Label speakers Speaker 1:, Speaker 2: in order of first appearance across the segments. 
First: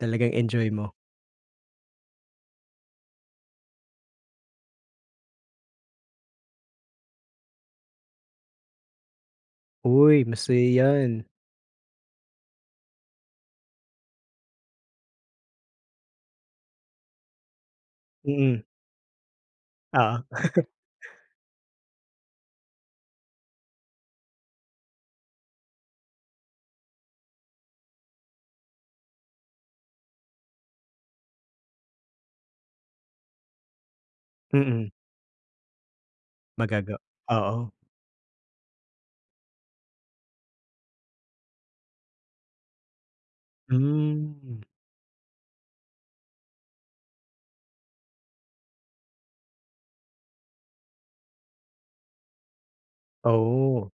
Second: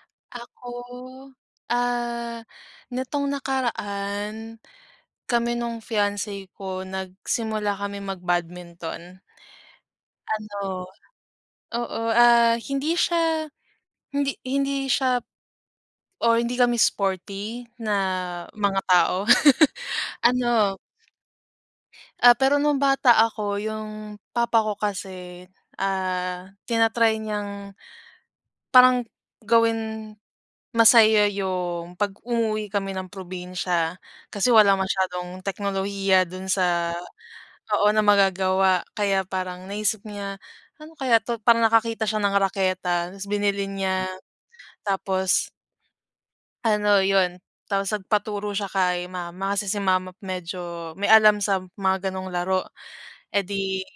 Speaker 1: Talagang
Speaker 2: Ako,
Speaker 1: enjoy mo.
Speaker 2: ah, nitong nakaraan kami nung fiance ko nagsimula kami mag-badminton.
Speaker 1: Uy, masaya
Speaker 2: Ano
Speaker 1: 'yan.
Speaker 2: oo, ah, hindi siya hindi hindi siya or hindi kami sporty na
Speaker 1: Mm.
Speaker 2: mga tao
Speaker 1: Oo.
Speaker 2: ano Ah, pero no'ng bata ako yung papa ko kasi, ah, tinatry niyang parang gawin masaya yung pag-umuwi kami ng probinsya kasi walang
Speaker 1: Mm.
Speaker 2: masyadong teknolohiya do'n sa
Speaker 1: Magaga oo.
Speaker 2: oo na magagawa kaya parang naisip niya ano kaya 'to, parang nakakita siya ng raketa tapos binili niya
Speaker 1: Hmm.
Speaker 2: tapos Ano 'yon tapos nagpaturo siya kay mama, kasi si mama medyo may alam sa mga gano'ng laro, eh, di
Speaker 1: Oh.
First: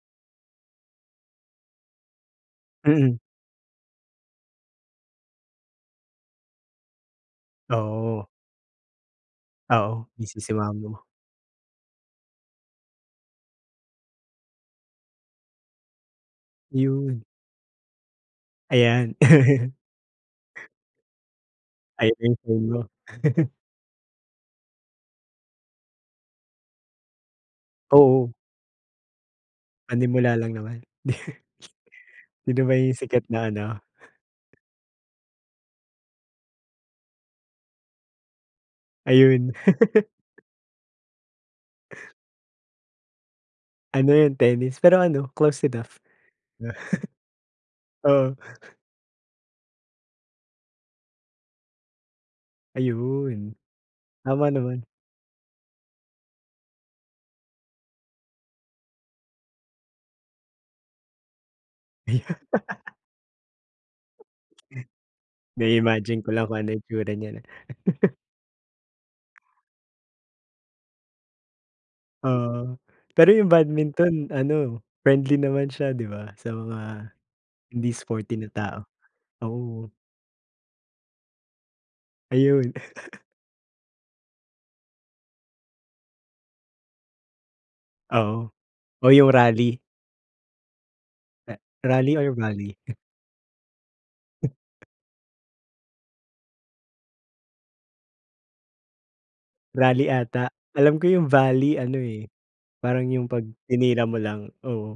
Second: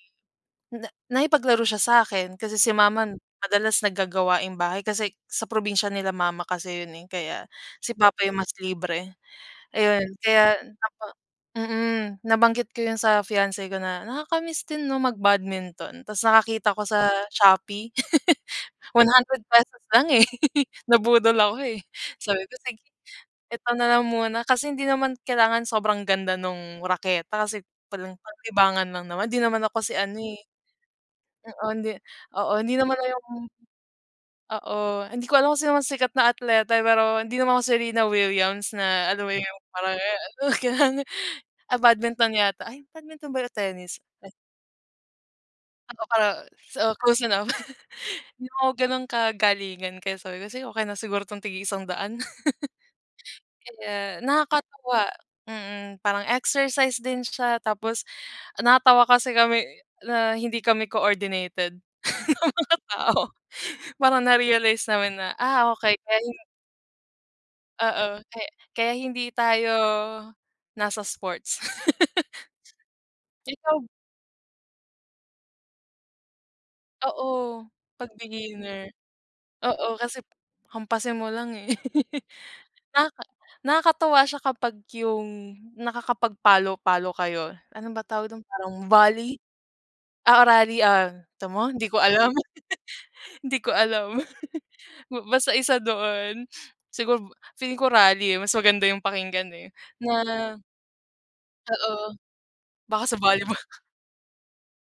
Speaker 2: na nakipaglaro siya sa akin kasi si mama
Speaker 1: Mm.
Speaker 2: madalas nag gagawaing bahay kasi sa probinsya nila mama kasi 'yon, eh, kaya si papa
Speaker 1: Oo.
Speaker 2: yung mas libre ayun
Speaker 1: Oo, busy si
Speaker 2: kaya
Speaker 1: mama mo.
Speaker 2: opo. Mm, nabanggit ko yung sa fiance ko na nakaka-miss din 'no mag-badminton tapos nakakita ko sa
Speaker 1: Yun.
Speaker 2: Shopee one
Speaker 1: Ayan.
Speaker 2: hundred pesos lang, eh, nabudol ako, eh.
Speaker 1: Ayan na yung
Speaker 2: Sabi ko,
Speaker 1: premyo.
Speaker 2: "Sige eto na lang muna," kasi hindi naman kailangan sobrang ganda nung raketa kasi pan
Speaker 1: Oo.
Speaker 2: panlibangan lang naman 'di naman ako si ano,
Speaker 1: Panimula
Speaker 2: eh.
Speaker 1: lang naman.
Speaker 2: Oo hindi, oo
Speaker 1: Sino ba
Speaker 2: hindi
Speaker 1: yung
Speaker 2: naman
Speaker 1: sikat
Speaker 2: yung
Speaker 1: na ano?
Speaker 2: Oo, hindi ko alam kung sino mas sikat na atleta, eh, pero hindi naman ako Serena Williams na alam mo
Speaker 1: Ayun.
Speaker 2: yung parang [unintelligible] ah, badminton yata, ay badminton ba yun o tennis?
Speaker 1: Ano yun tennis pero ano close enough.
Speaker 2: [unintelligible] so close enough
Speaker 1: Oo.
Speaker 2: di naman ako kagalingan kaya sabi ko, "Sige okey na siguro 'tong tig-iisang daan."
Speaker 1: Ayun,
Speaker 2: Kaya
Speaker 1: tama naman.
Speaker 2: nakakatuwa mm, parang exercise din siya tapos natawa kasi kami na hindi kami coordinated na mga tao parang na-realize namin na, ah, okey
Speaker 1: Na-imagine
Speaker 2: kaya
Speaker 1: ko
Speaker 2: 'yon.
Speaker 1: lang kung ano itsura niyan.
Speaker 2: Oo, kay kaya hindi tayo nasa sports.
Speaker 1: Oo, pero yung
Speaker 2: Ikaw ba?
Speaker 1: badminton ano, friendly naman siya di ba sa mga
Speaker 2: Oo,
Speaker 1: hindi
Speaker 2: 'pag
Speaker 1: sporty na tao.
Speaker 2: beginner,
Speaker 1: Oo.
Speaker 2: oo kasi hampasin mo lang, eh.
Speaker 1: Ayun.
Speaker 2: Naka nakakatuwa siya kapag yung nakakapag palo-palo kayo, ano ba tawag dun
Speaker 1: Oo,
Speaker 2: parang
Speaker 1: o yung
Speaker 2: volley,
Speaker 1: rally.
Speaker 2: ah, rally, ah, kita mo hindi ko
Speaker 1: Rally
Speaker 2: alam,
Speaker 1: or volley?
Speaker 2: hindi ko alam. Ba basta isa doon siguro feeling ko rally, eh, mas maganda yung pakinggan eh
Speaker 1: Rally 'ata,
Speaker 2: na
Speaker 1: alam ko yung volley ano,
Speaker 2: Oo,
Speaker 1: eh,
Speaker 2: baka
Speaker 1: parang
Speaker 2: sa
Speaker 1: yung 'pag
Speaker 2: volleyball.
Speaker 1: tinira mo lang, oo.